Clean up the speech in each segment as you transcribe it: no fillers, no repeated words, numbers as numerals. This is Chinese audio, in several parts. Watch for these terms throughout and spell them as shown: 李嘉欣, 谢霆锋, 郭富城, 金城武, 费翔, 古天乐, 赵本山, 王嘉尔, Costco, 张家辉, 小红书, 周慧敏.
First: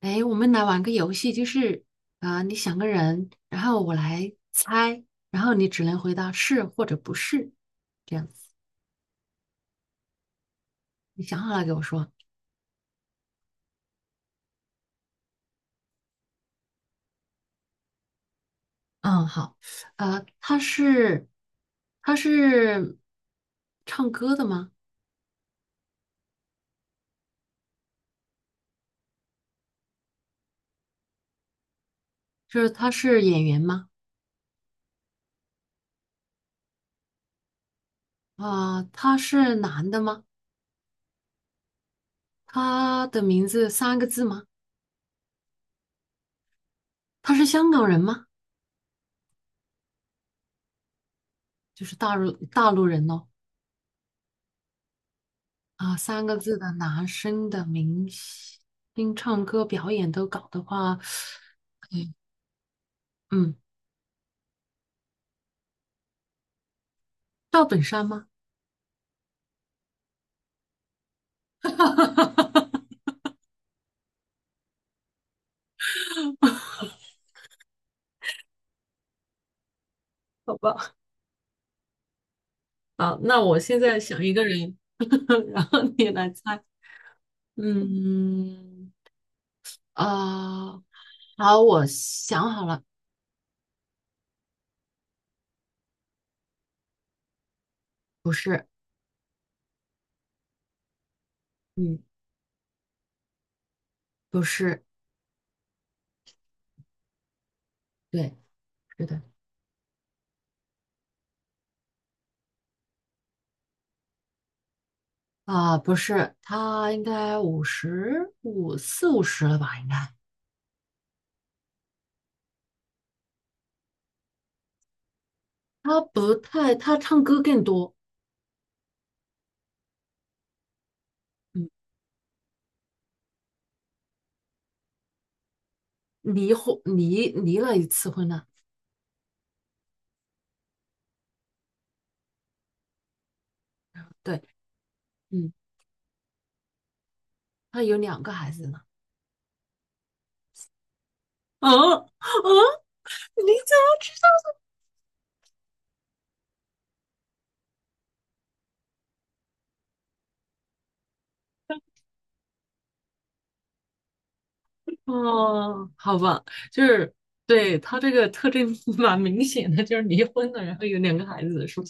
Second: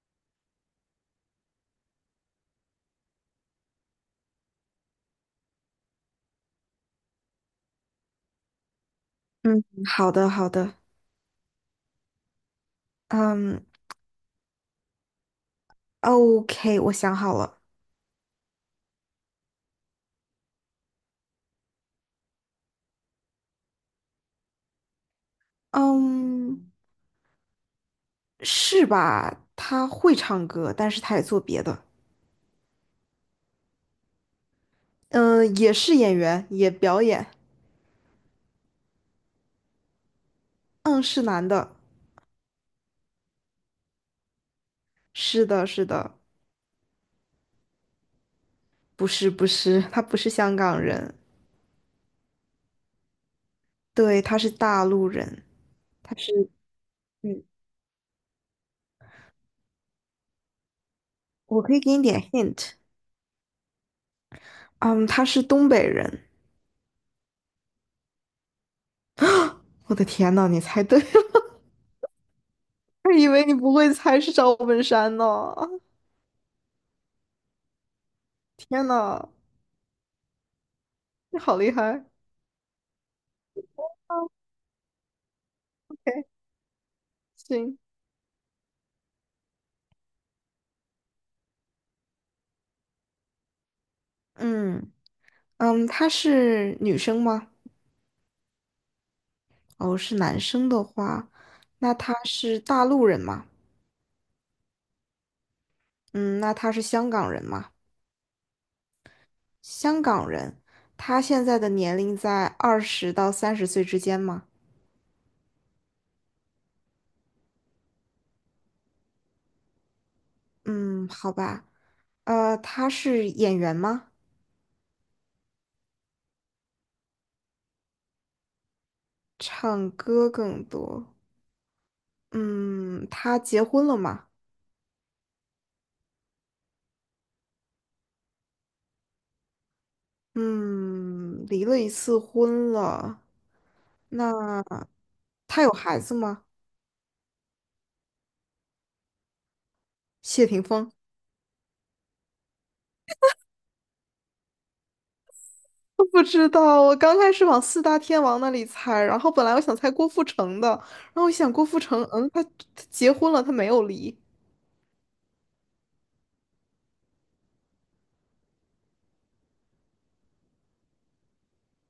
哎，我们来玩个游戏，就是啊、你想个人，然后我来猜，然后你只能回答是或者不是，这样子。嗯，好的，好的。你想好了给我说。嗯，OK，我想好了。嗯，好。呃，他是他是唱歌的吗？嗯，是吧？他会唱歌，但是他也做别的。就是他是演员吗？嗯，也是演员，也表演。啊、他是男的吗？嗯，是男的。他的名字三个字吗？是的，是的。他是香港人吗？不是，不是，他不是香港人。就是大陆人哦。对，他是大陆人。啊，他三是，个字的男嗯，生的明星唱歌表演都搞的话，我可以给你点 hint。嗯，嗯，他是东北人。赵本山吗？我的天呐，你猜对了，我以为你不会猜是赵本山呢，天呐，好吧，你好厉害。啊，那我现在想 OK， 一个人，然后你来猜，行。嗯，啊，好，我想好了，嗯嗯，他是女生吗？不是，哦，是男生的话，那嗯，他是大陆人吗？不是，嗯，那他是香港人吗？对，是的，香港人，他现在的年龄在二十到三十岁之间吗？啊，不是，他应该五十五四五十了吧？应该，嗯，好吧。他是演员吗？他不太，他唱歌更多，唱歌更多。嗯，嗯，他结婚了吗？离了一次婚了，嗯，离了一次婚了。对。那嗯，他有孩子吗？他有两个孩子呢。谢霆锋。嗯嗯，你怎么知道？不知道，我刚开始往四大天王那里猜，然后本来我想猜郭富城的，然后我想郭富城，嗯，他结婚了，他没有离。哦，好吧，就是对他这个特征 蛮明显的，就是离婚了，然后有两个孩子的事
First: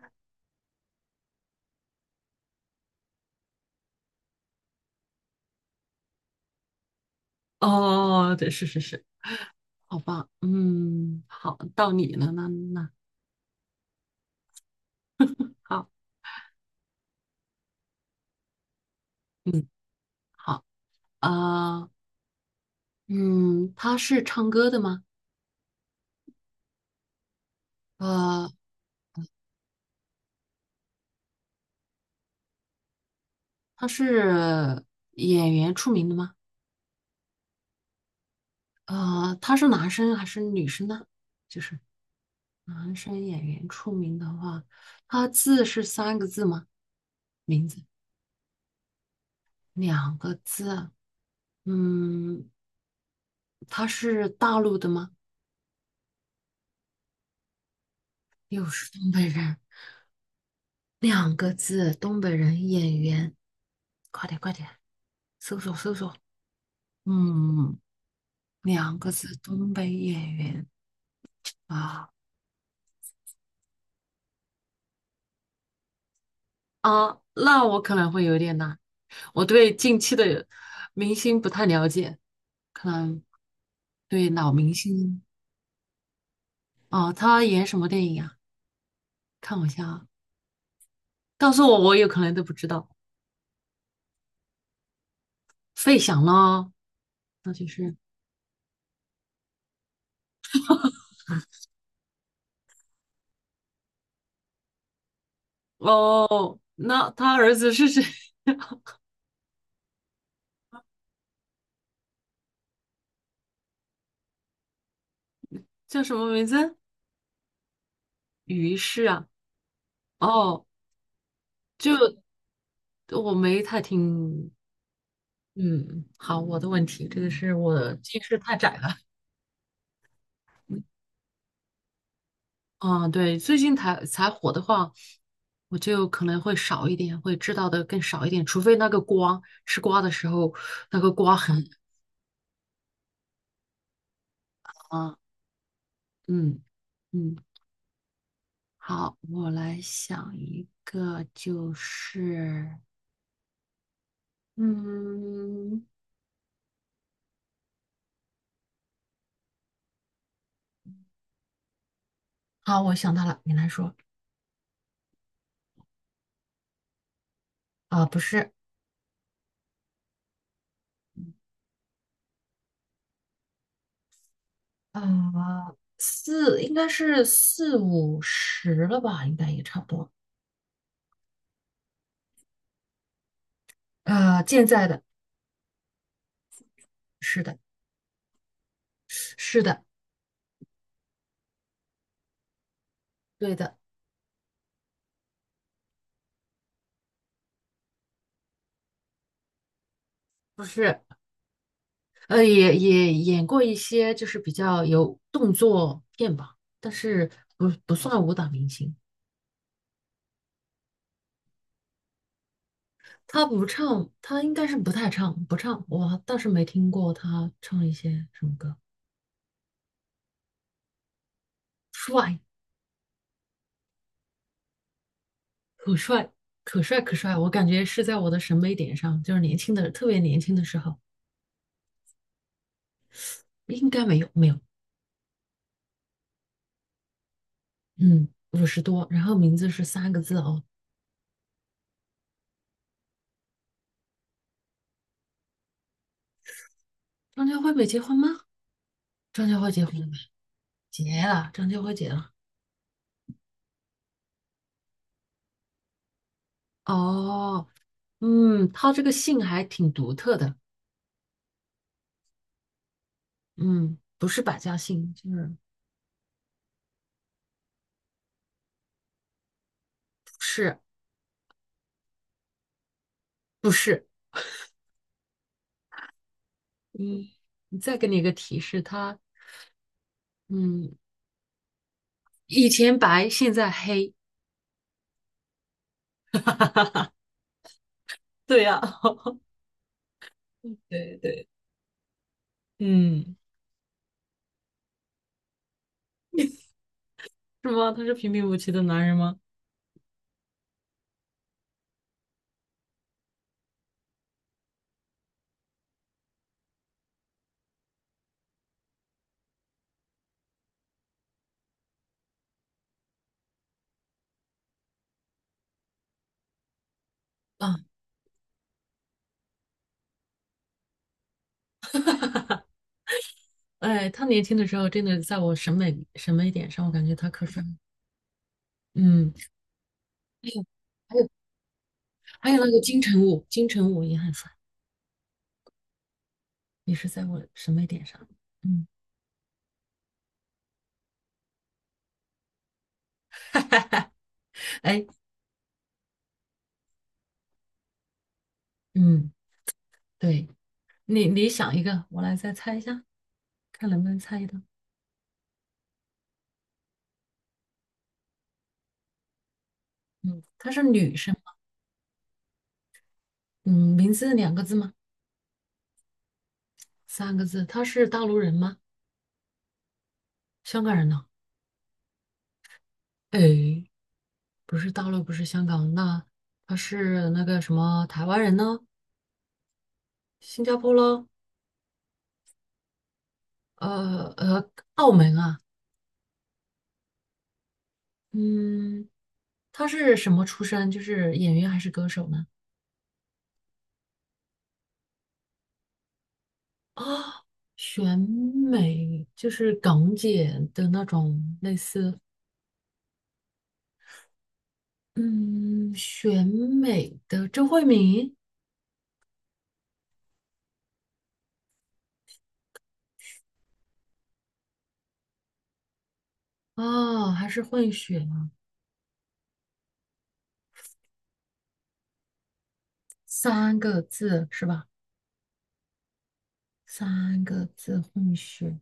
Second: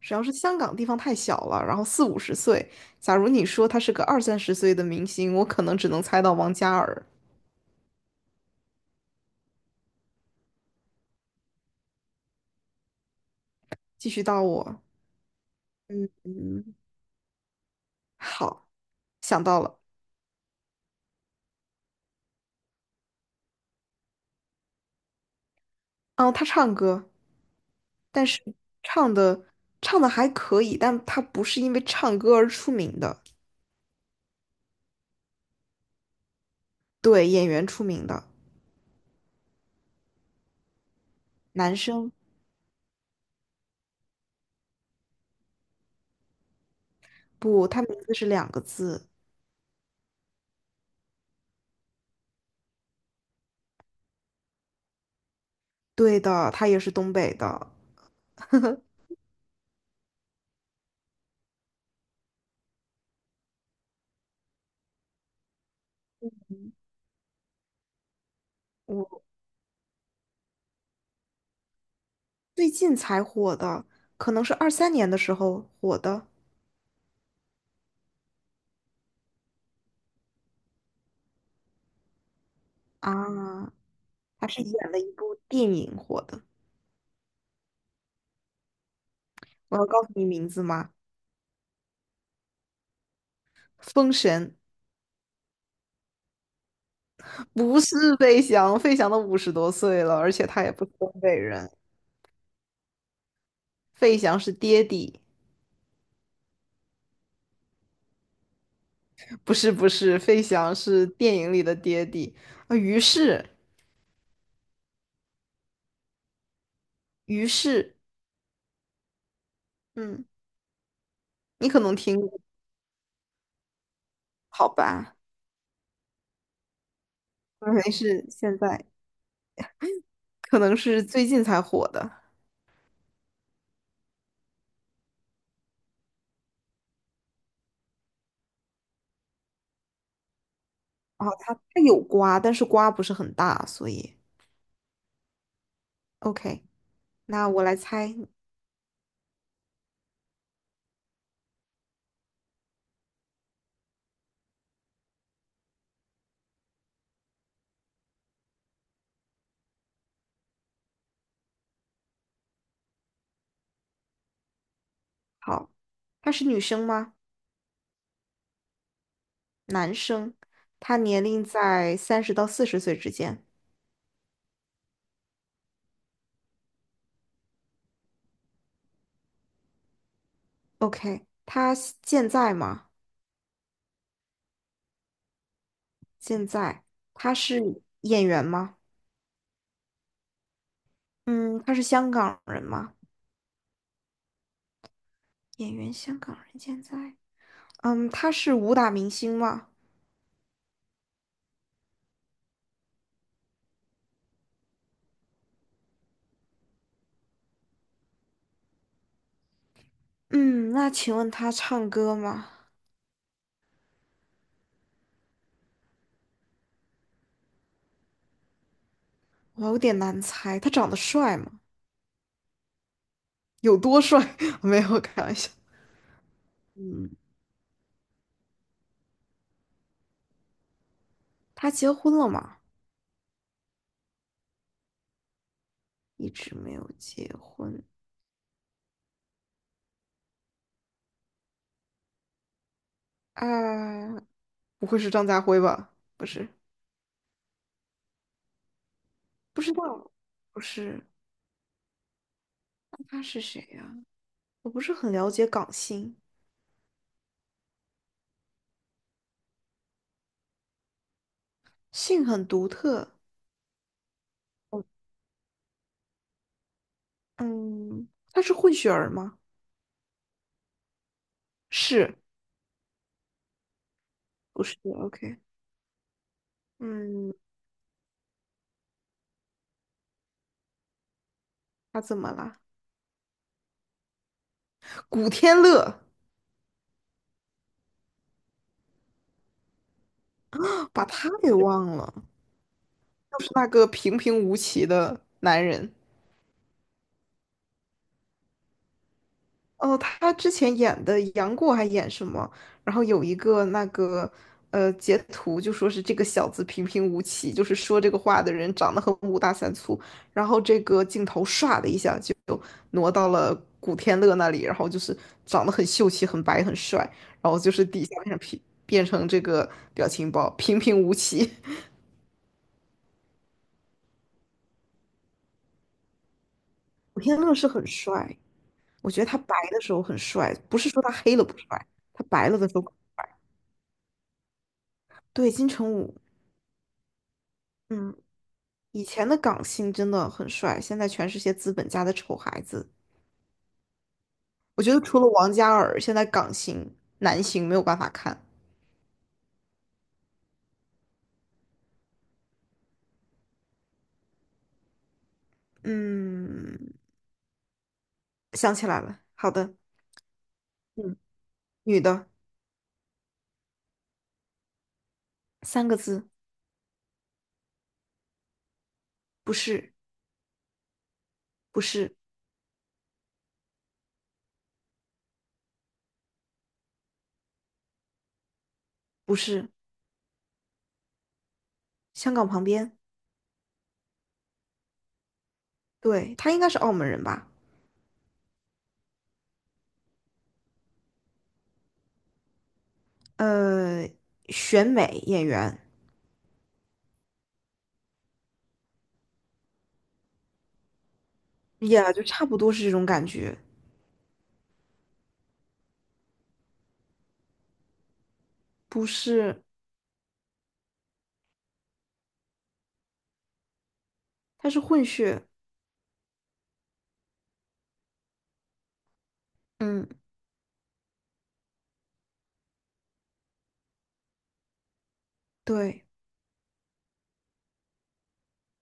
主要是香港地方太小了，然后四五十岁，假如你说他是个二三十岁的明星，我可能只能猜到王嘉尔。哦，对，是是是，好吧，嗯，好，到你了，那继续到我。好，嗯，好，想到嗯，了。好，呃，嗯，他是唱歌的吗？嗯，他唱歌，但是呃，唱的唱的还可以，但他不是因为唱歌而出名的。他是演员出名的吗？对，演员出名的。他是男生还是女生呢？就男是。生。男生演员出名的话，他字是三个字吗？不，名字他名字是两个字。两个字。嗯，他是大陆的吗？对的，他也是东北的。又是东北人，两个字，东北人演员。快点，快点，搜索搜索。嗯，两个我字，东北演员啊最近才火的，可能是二三年的时候火的。啊，那我可能会有点难，我对近期的明星不太了解，可能啊，对他老是明演了一星部电影火的。啊，他演什么电影啊？看我一我下要告啊。诉你名字吗？告诉我，我有可能都不知道。封神。费翔呢？那就不是是费翔，费翔都五十多岁了，而且他也不是东北人。费翔是爹地。哦，那他儿子是谁？不是不是，费翔是电影里的爹地。啊，于是。叫什么名字？于是。于是啊，嗯，哦，你可能听就过。我没太听。好吧？嗯，好，我的问题，这个是没我近事，视太现窄在。了。可能是最近才火的。啊，对，最近才火的话，我就可能会少一点，会知道的更少一点，除非那个瓜吃瓜的时候，那个啊，瓜他很他有瓜，但是瓜不是很大，所以 啊，嗯 OK。嗯。那我来猜。好，我来想一个，就是，嗯，好，我想到了，你来说好，他是女生吗？啊，不是，男生，他年龄在三十到四十岁之间。啊，四应该是四五十了吧，应该也差不多，OK，他现在吗？健在的，现在，他是的，是演员吗？是的，嗯，他是香港人吗？对的，演员，香港人，现在。嗯，他是武打明星吗？不是，也演过一些就是比较有动作片吧，但是不算武打明星，嗯，那请问他唱歌吗？他不唱，他应该是不太唱，不唱。我倒是没听过他唱一些什么歌。我有点难猜，他长得帅吗？帅，有多帅？没有，开玩笑。可帅，可帅，可嗯，帅！我感觉是在我的审美点上，就是年轻的，特别年轻的时候，他结婚了吗？应该没有，没有。一直没有结婚嗯，五十多，然后名字是三个字哦。啊，不会是张家辉吧？不是。张家辉没结婚吗？张家不辉知结婚了道。吧？不结是。了，张家辉结了。那他是谁呀？我不是很了解港星。哦，嗯，他这个姓还挺独特的，姓很独特。嗯，不是百家哦。姓，就是嗯，他是混血儿吗？不是是。不是，不是？OK。嗯。嗯，再给你一个提示，他嗯，他怎么了？以前白，现在黑。古天乐，对呀、把对他对，给忘了，嗯，就是那个平平无奇的男人。是吗？他是平平无奇的男人吗？哦，他之前演的杨过还演什么？然后有一个那个截图，就说是这个小子平平无奇，就是说这个话的人长得很五大三粗。然后这个镜头唰的一下就挪到了古天乐那里，然后就是长得很秀气、很白、很帅，然后就啊，是底下变成平，变成这个表情包，平平无奇。哎，他年轻的时候真的在我审美点上，我感觉古他天可乐帅是了很帅。我觉得嗯，他白的时候很还帅，有不是说他还有黑了不帅，他白还了有的那时个候。金城武，金城武也很帅，对，金城武。也是在我审美点嗯。上。嗯，以前的港星真的很帅，现在全是些资本家的丑孩子。我觉得哎，除了王嘉尔，现在港星男星没有办法看。嗯，对你想一个，我来再猜一下，看能不能猜到。嗯，想起来了，好的。嗯，她是女嗯，生吗？女的。嗯，名字两个字吗？三个字。三个字？她是大陆人吗？不是。香港人呢？不是。哎，不是大陆，不是香港，那他是那个什么台湾人呢？不是。新加坡咯，香港旁边。呃呃，澳门啊，对，他应该是澳门人吧？嗯，他是什么出身？就是演员还是歌手呢？呃，选美演员。啊，选美就是港姐的那种类也似，就差不多是这种感觉。嗯，选美的周慧敏不是，他是混血。啊，还是混血啊？嗯。三个字是吧？对，三个字混血，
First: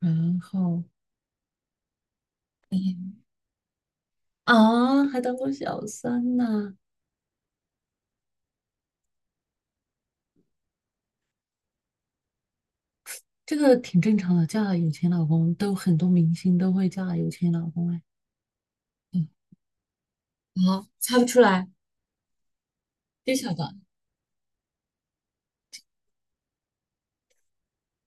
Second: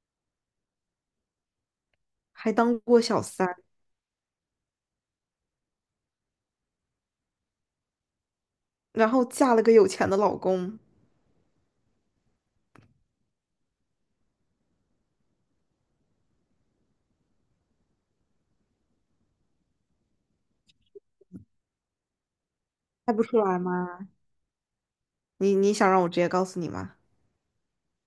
然后还当过小三，啊，还当过小三呢。然后嫁了个有钱的老公。这个挺正常的，嫁了有钱老公都很多明星都会嫁有钱老公哎。嗯，啊，猜不出来，猜不不出晓来得。吗？你你想让我直接告诉你吗？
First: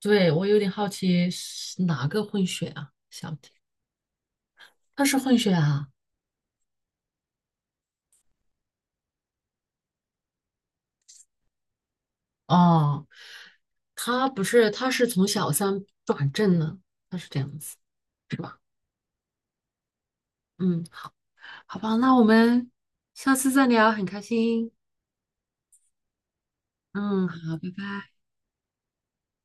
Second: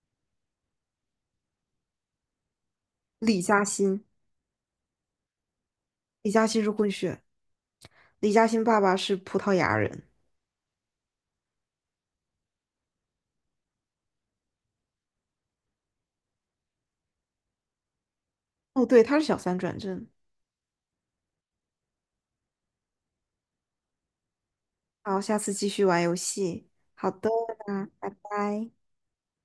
对，我有点好奇是哪个混血啊？小李姐，嘉欣。她是混血啊？李嘉欣是混血，李嘉欣爸爸是葡萄牙人。哦，她不是，她是从小三转正了，她是这样子，是吧？哦，对，他是小三转正。嗯，好吧，那我们下次再聊，很开心。好，下次继续玩游戏。好嗯，的，好，拜那拜拜。拜。